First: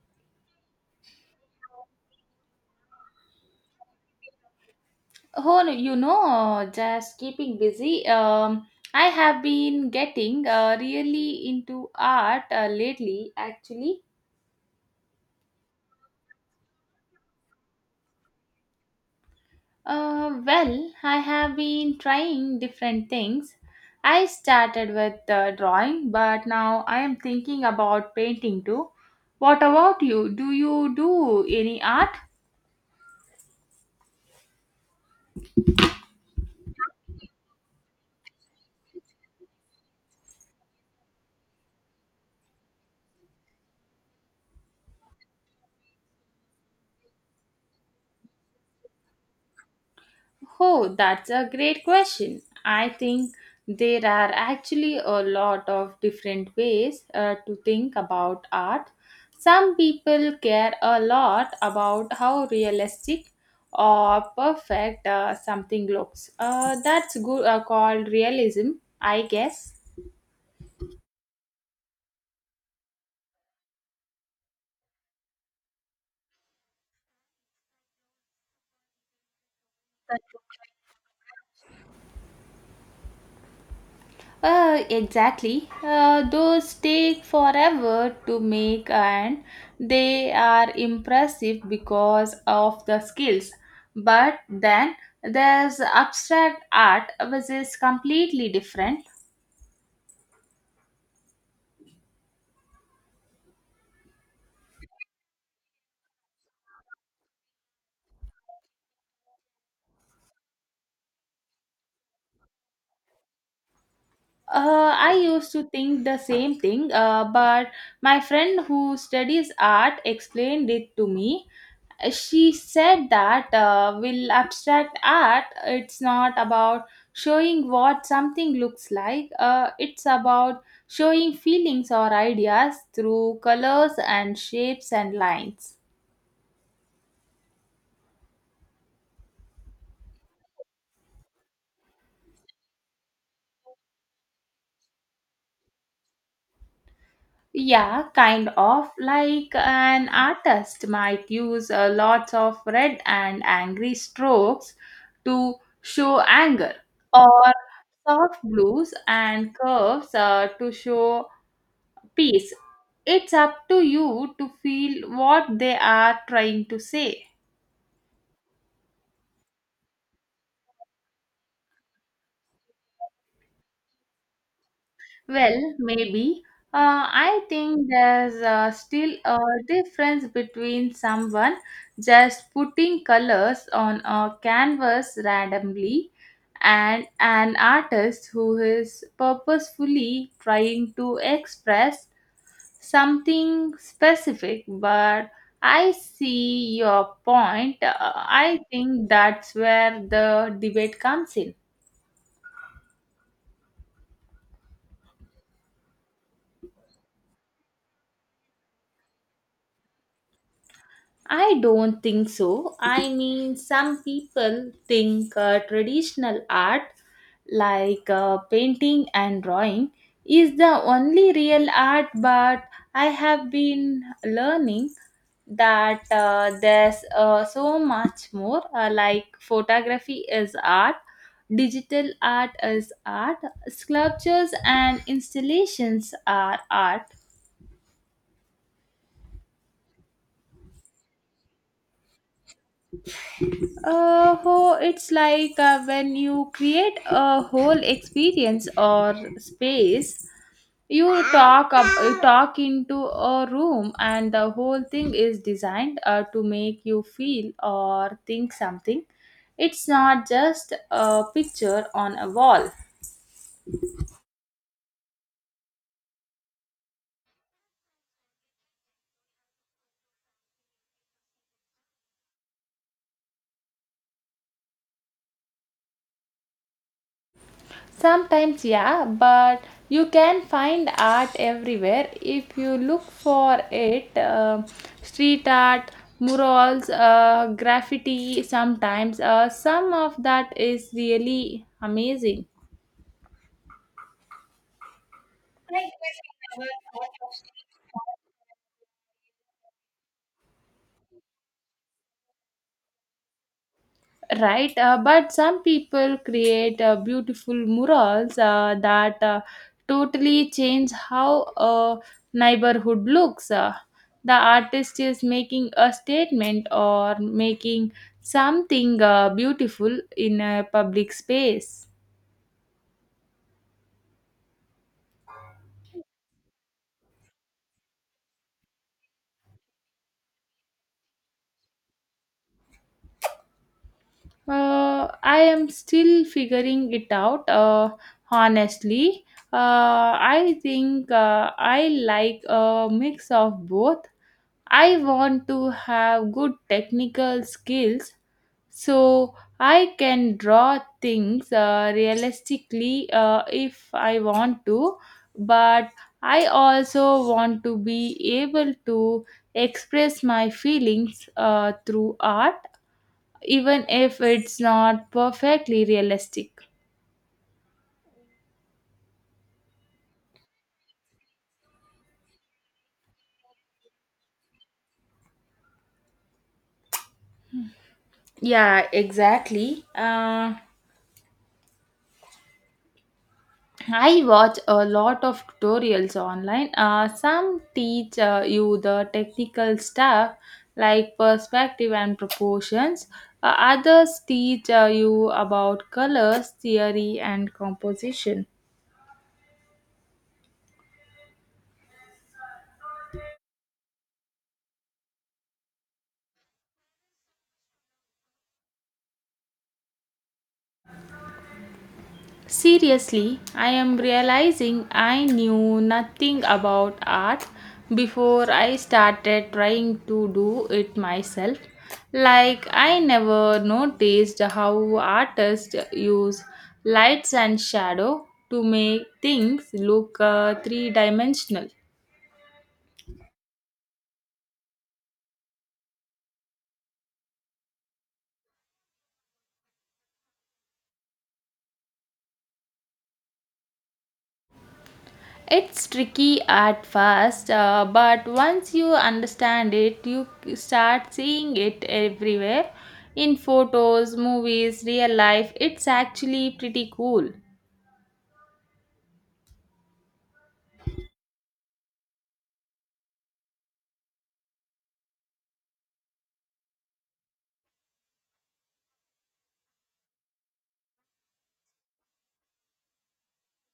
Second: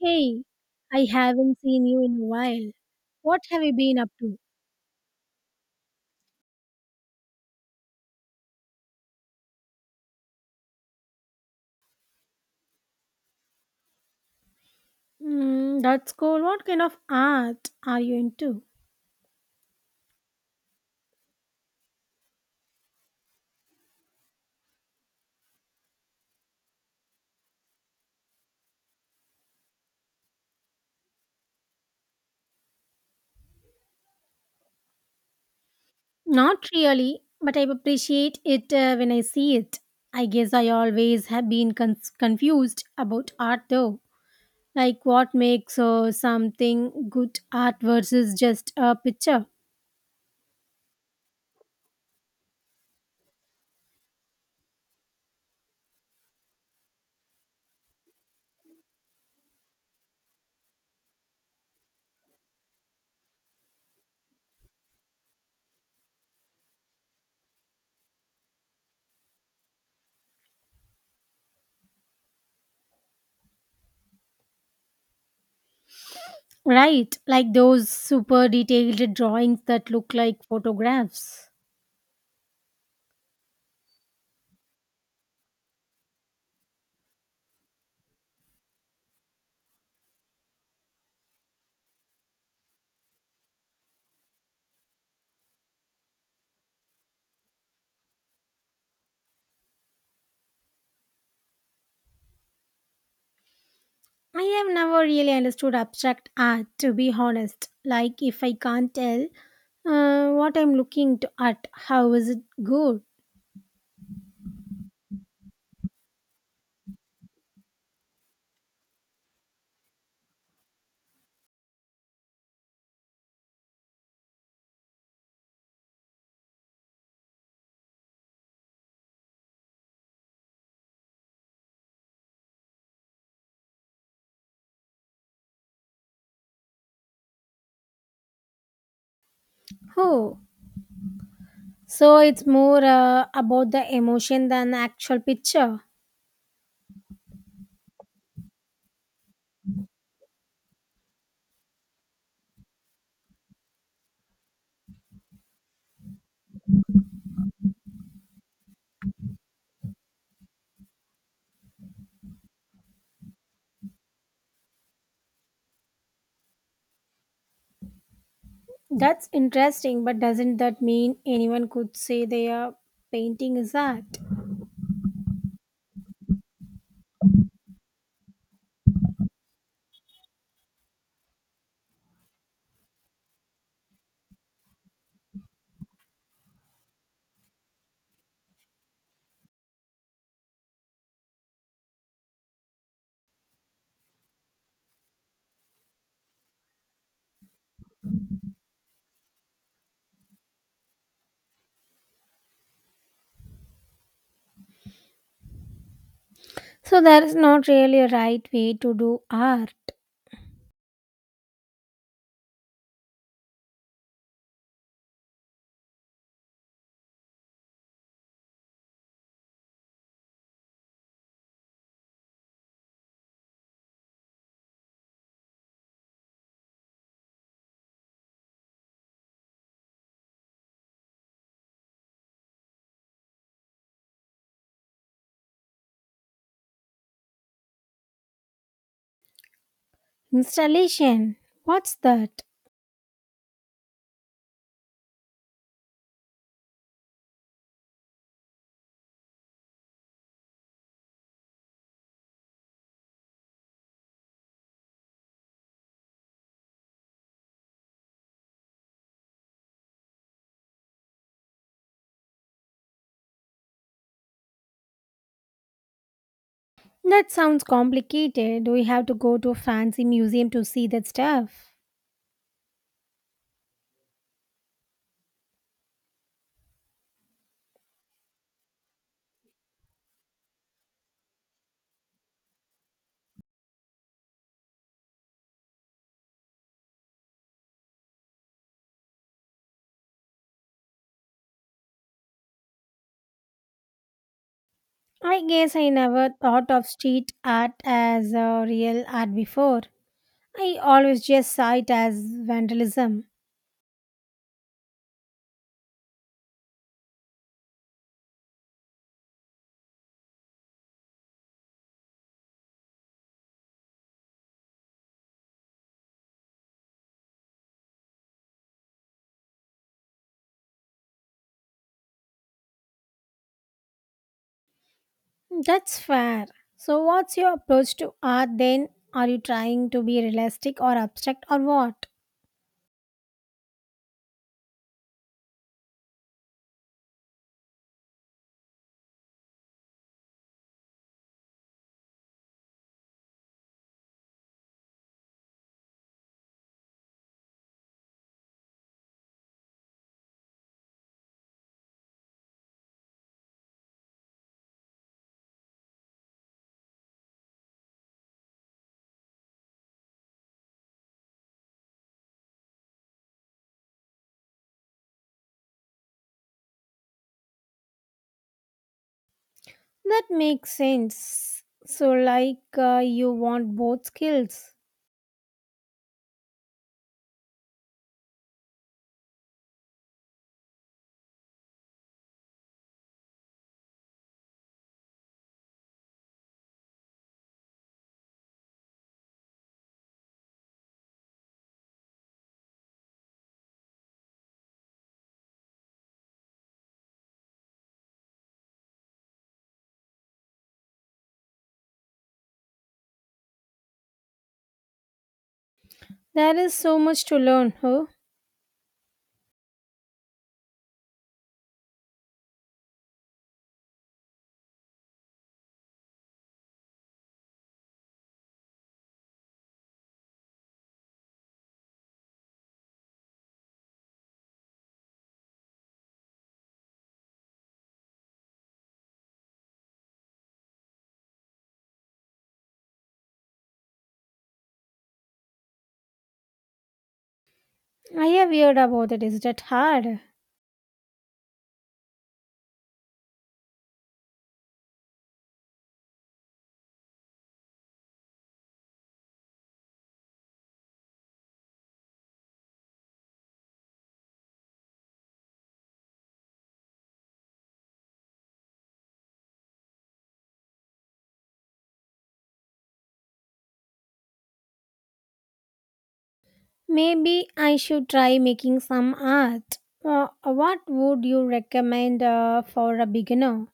Hey, I haven't seen you in a while. What have you been up to? Oh, just keeping busy. I have been getting really into art lately, actually. Mm, that's cool. What kind of art are you into? Well, I have been trying different things. I started with drawing, but now I am thinking about painting too. What about you? Do you do any art? Not really, but I appreciate it when I see it. I guess I always have been confused about art though. Like what makes something good art versus just a picture. Oh, that's a great question. I think there are actually a lot of different ways to think about art. Some people care a lot about how realistic or perfect something looks. That's good, called realism, I guess. Right, like those super detailed drawings that look like photographs. Exactly. Those take forever to make, and they are impressive because of the skills. But then there's abstract art, which is completely different. I have never really understood abstract art, to be honest. Like, if I can't tell what I'm looking to at, how is it good? I used to think the same thing, but my friend who studies art explained it to me. She said that will abstract art it's not about showing what something looks like, it's about showing feelings or ideas through colors and shapes and lines. Oh, so it's more about the emotion than the actual picture. Yeah, kind of like an artist might use lots of red and angry strokes to show anger, or soft blues and curves to show piece. It's up to you to feel what they are trying to say. That's interesting, but doesn't that mean anyone could say their painting is art? Well, maybe. I think there's still a difference between someone just putting colors on a canvas randomly and an artist who is purposefully trying to express something specific, but I see your point. I think that's where the debate comes in. So, there is not really a right way to do art. I don't think so. I mean, some people think traditional art, like painting and drawing, is the only real art, but I have been learning that there's so much more, like photography is art, digital art is art, sculptures and installations are art. Installation. What's that? Oh, it's like when you create a whole experience or space. You talk into a room, and the whole thing is designed to make you feel or think something. It's not just a picture on a wall. That sounds complicated. Do we have to go to a fancy museum to see that stuff? Sometimes, yeah, but you can find art everywhere if you look for it. Street art, murals, graffiti, sometimes. Some of that is really amazing. I guess I never thought of street art as a real art before. I always just saw it as vandalism. Right, but some people create beautiful murals that totally change how a neighborhood looks. The artist is making a statement or making something beautiful in a public space. That's fair. So, what's your approach to art then? Are you trying to be realistic or abstract or what? I am still figuring it out, honestly. I think I like a mix of both. I want to have good technical skills, so I can draw things realistically, if I want to, but I also want to be able to express my feelings through art, even if it's not perfectly realistic. That makes sense. So, like, you want both skills. Yeah, exactly. I watch a lot of tutorials online. Some teach you the technical stuff, like perspective and proportions. Others teach you about colors, theory, and composition. There is so much to learn, huh? Seriously, I am realizing I knew nothing about art before I started trying to do it myself. Like, I never noticed how artists use lights and shadow to make things look three dimensional. I have heard about it. Is that hard? It's tricky at first, but once you understand it, you start seeing it everywhere, in photos, movies, real life. It's actually pretty cool. Maybe I should try making some art. What would you recommend for a beginner?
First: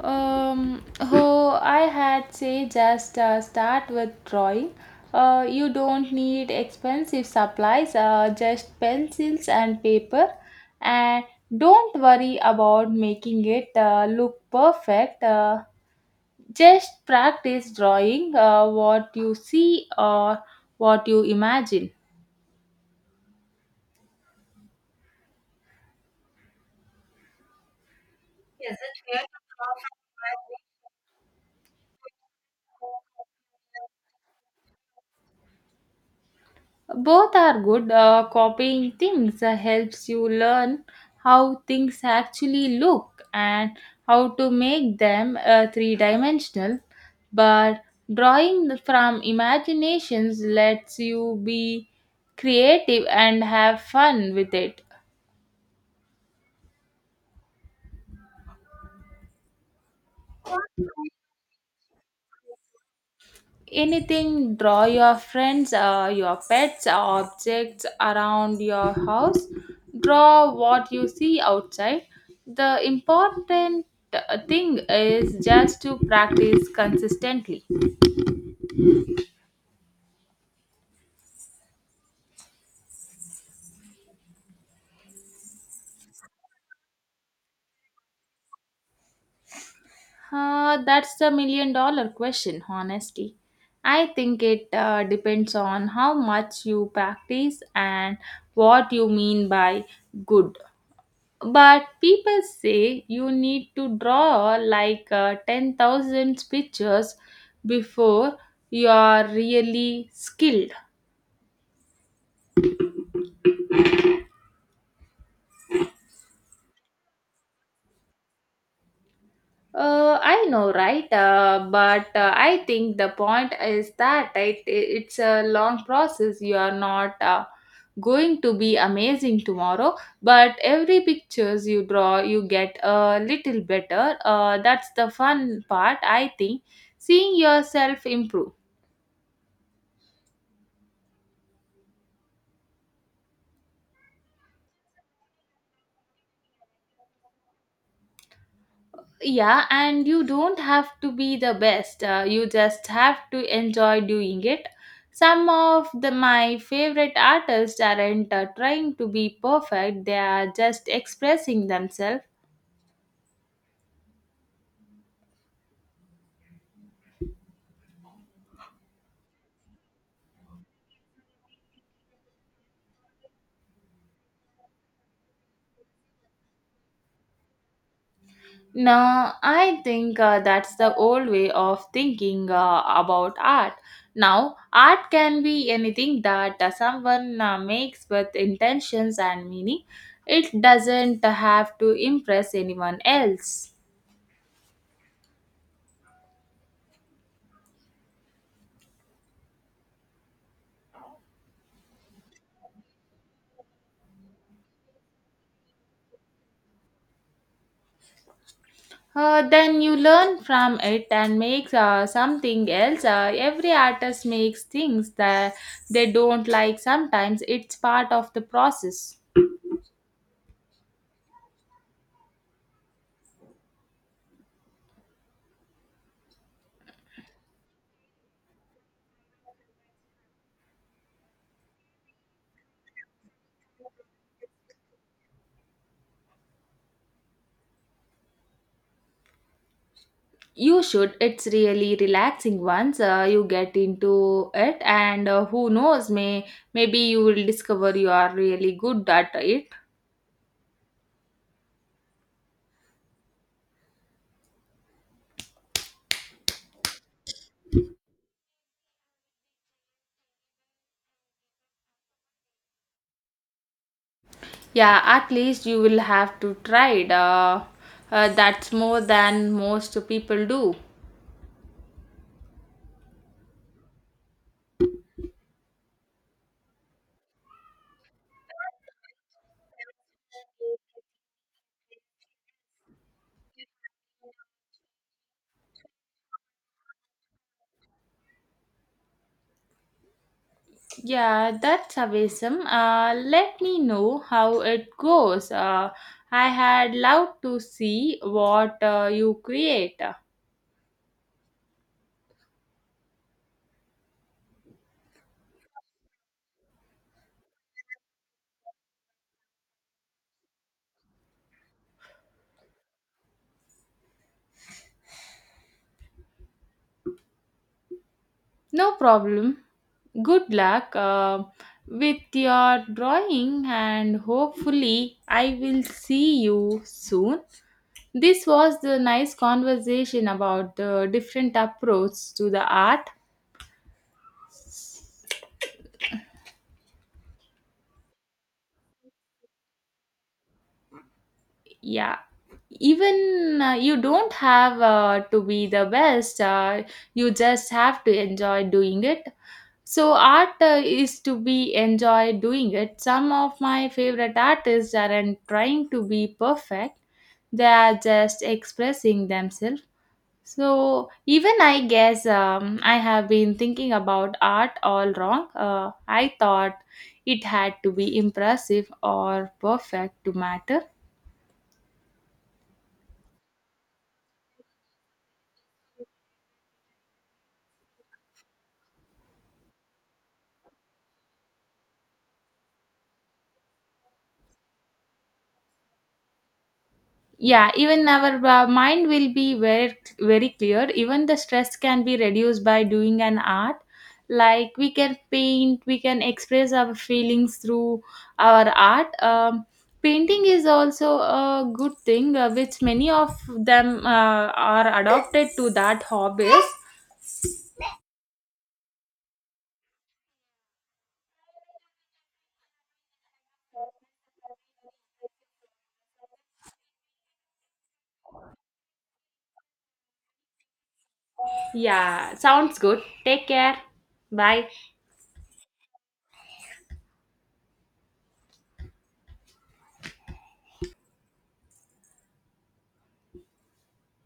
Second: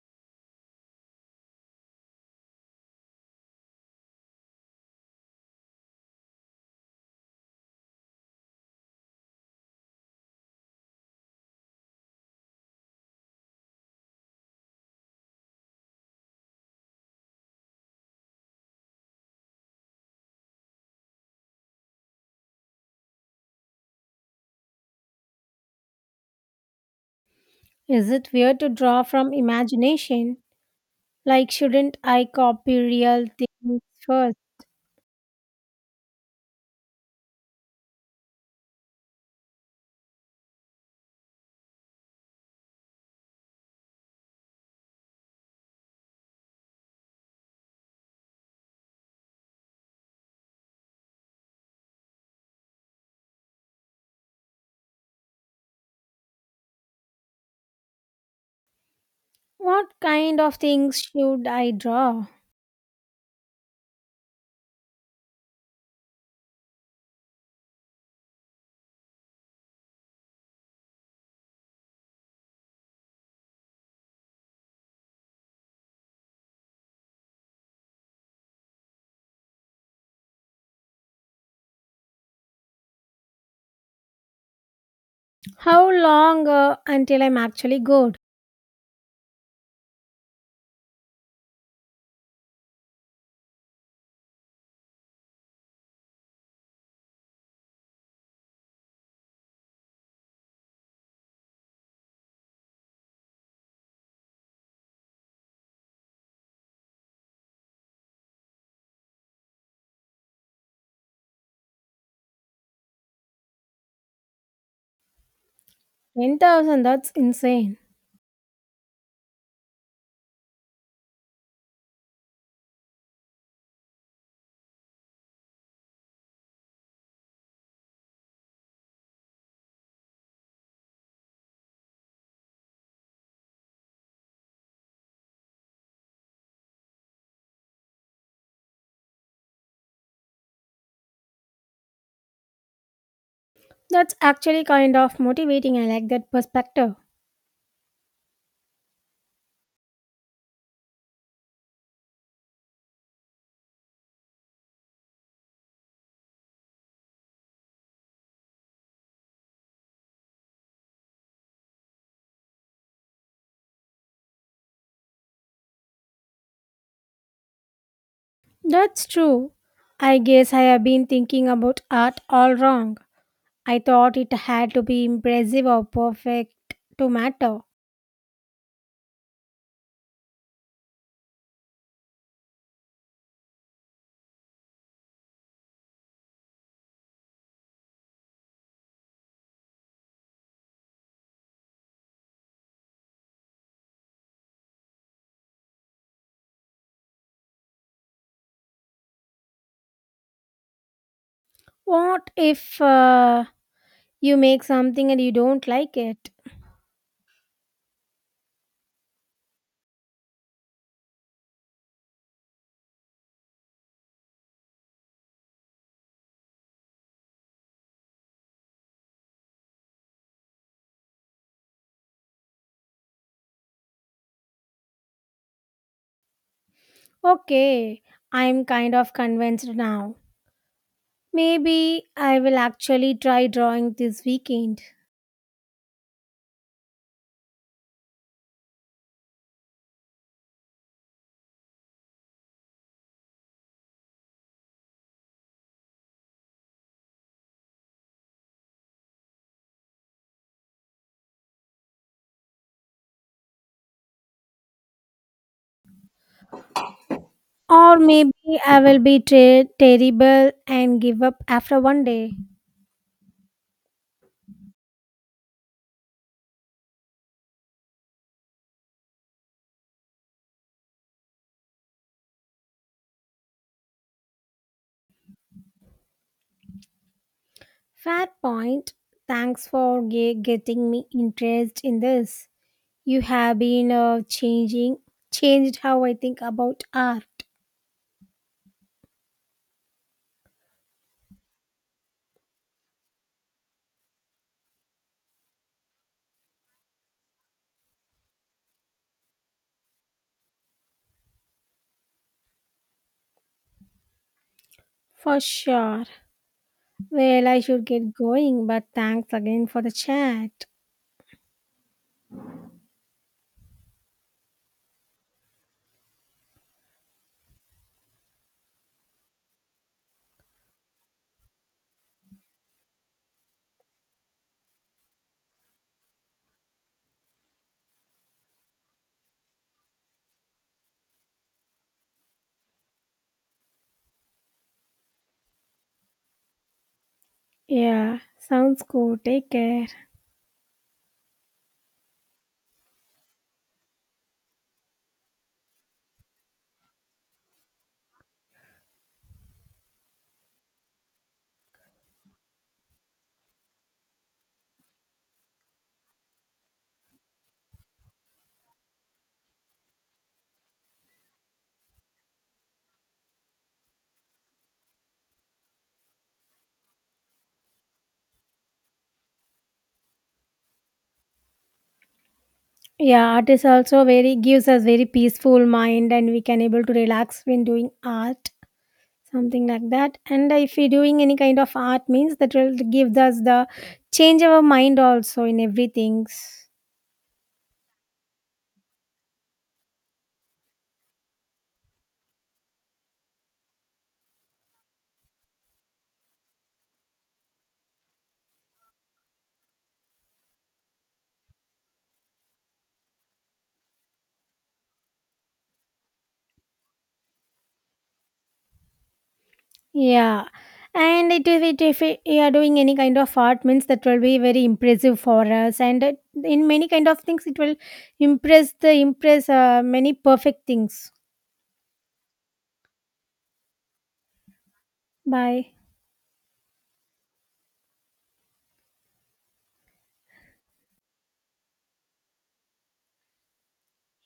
Oh, I had say just start with drawing. You don't need expensive supplies, just pencils and paper, and don't worry about making it look perfect. Just practice drawing what you see or what you imagine. Is it weird to draw from imagination? Like, shouldn't I copy real things first? Both are good. Copying things helps you learn how things actually look and how to make them three dimensional. But drawing from imaginations lets you be creative and have fun with it. What kind of things should I draw? Anything, draw your friends, your pets, objects around your house. Draw what you see outside. The important thing is just to practice consistently. How long until I'm actually good? That's the million dollar question, honestly. I think it depends on how much you practice and what you mean by good. But people say you need to draw like 10,000 pictures before you are really skilled. 10,000, that's insane. I know, right? But I think the point is that it's a long process. You are not going to be amazing tomorrow, but every pictures you draw, you get a little better. That's the fun part, I think, seeing yourself improve. That's actually kind of motivating. I like that perspective. Yeah, and you don't have to be the best. You just have to enjoy doing it. Some of the my favorite artists aren't trying to be perfect. They are just expressing themselves. That's true. I guess I have been thinking about art all wrong. I thought it had to be impressive or perfect to matter. No, I think that's the old way of thinking about art. Now, art can be anything that someone makes with intentions and meaning. It doesn't have to impress anyone else. What if you make something and you don't like it? Then you learn from it and make something else. Every artist makes things that they don't like sometimes. It's part of the process. Okay, I'm kind of convinced now. Maybe I will actually try drawing this weekend. You should. It's really relaxing once you get into it, and who knows, maybe you will discover you are really good at it. Or maybe I will be terrible and give up after one day. Yeah, at least you will have to try it. That's more than most people do. Fair point. Thanks for getting me interest in this. You have been changed how I think about art. Yeah, that's awesome. Let me know how it goes. I had loved to see what you create. For sure. Well, I should get going, but thanks again for the chat. No problem. Good luck with your drawing, and hopefully, I will see you soon. This was the nice conversation about the different approach to the art. Yeah, sounds cool. Take care. Yeah. Even you don't have to be the best, you just have to enjoy doing it. So art is to be enjoy doing it. Some of my favorite artists aren't trying to be perfect. They are just expressing themselves. So even I guess, I have been thinking about art all wrong. I thought it had to be impressive or perfect to matter. Yeah, art is also very gives us very peaceful mind and we can able to relax when doing art, something like that. And if we doing any kind of art means that will give us the change our mind also in everything. Yeah, even our mind will be very very clear. Even the stress can be reduced by doing an art. Like we can paint, we can express our feelings through our art. Painting is also a good thing, which many of them are adopted to that hobbies. Yeah, and if you are doing any kind of art means that will be very impressive for us, and in many kind of things it will impress many perfect things. Yeah, sounds good. Take care. Bye. Bye.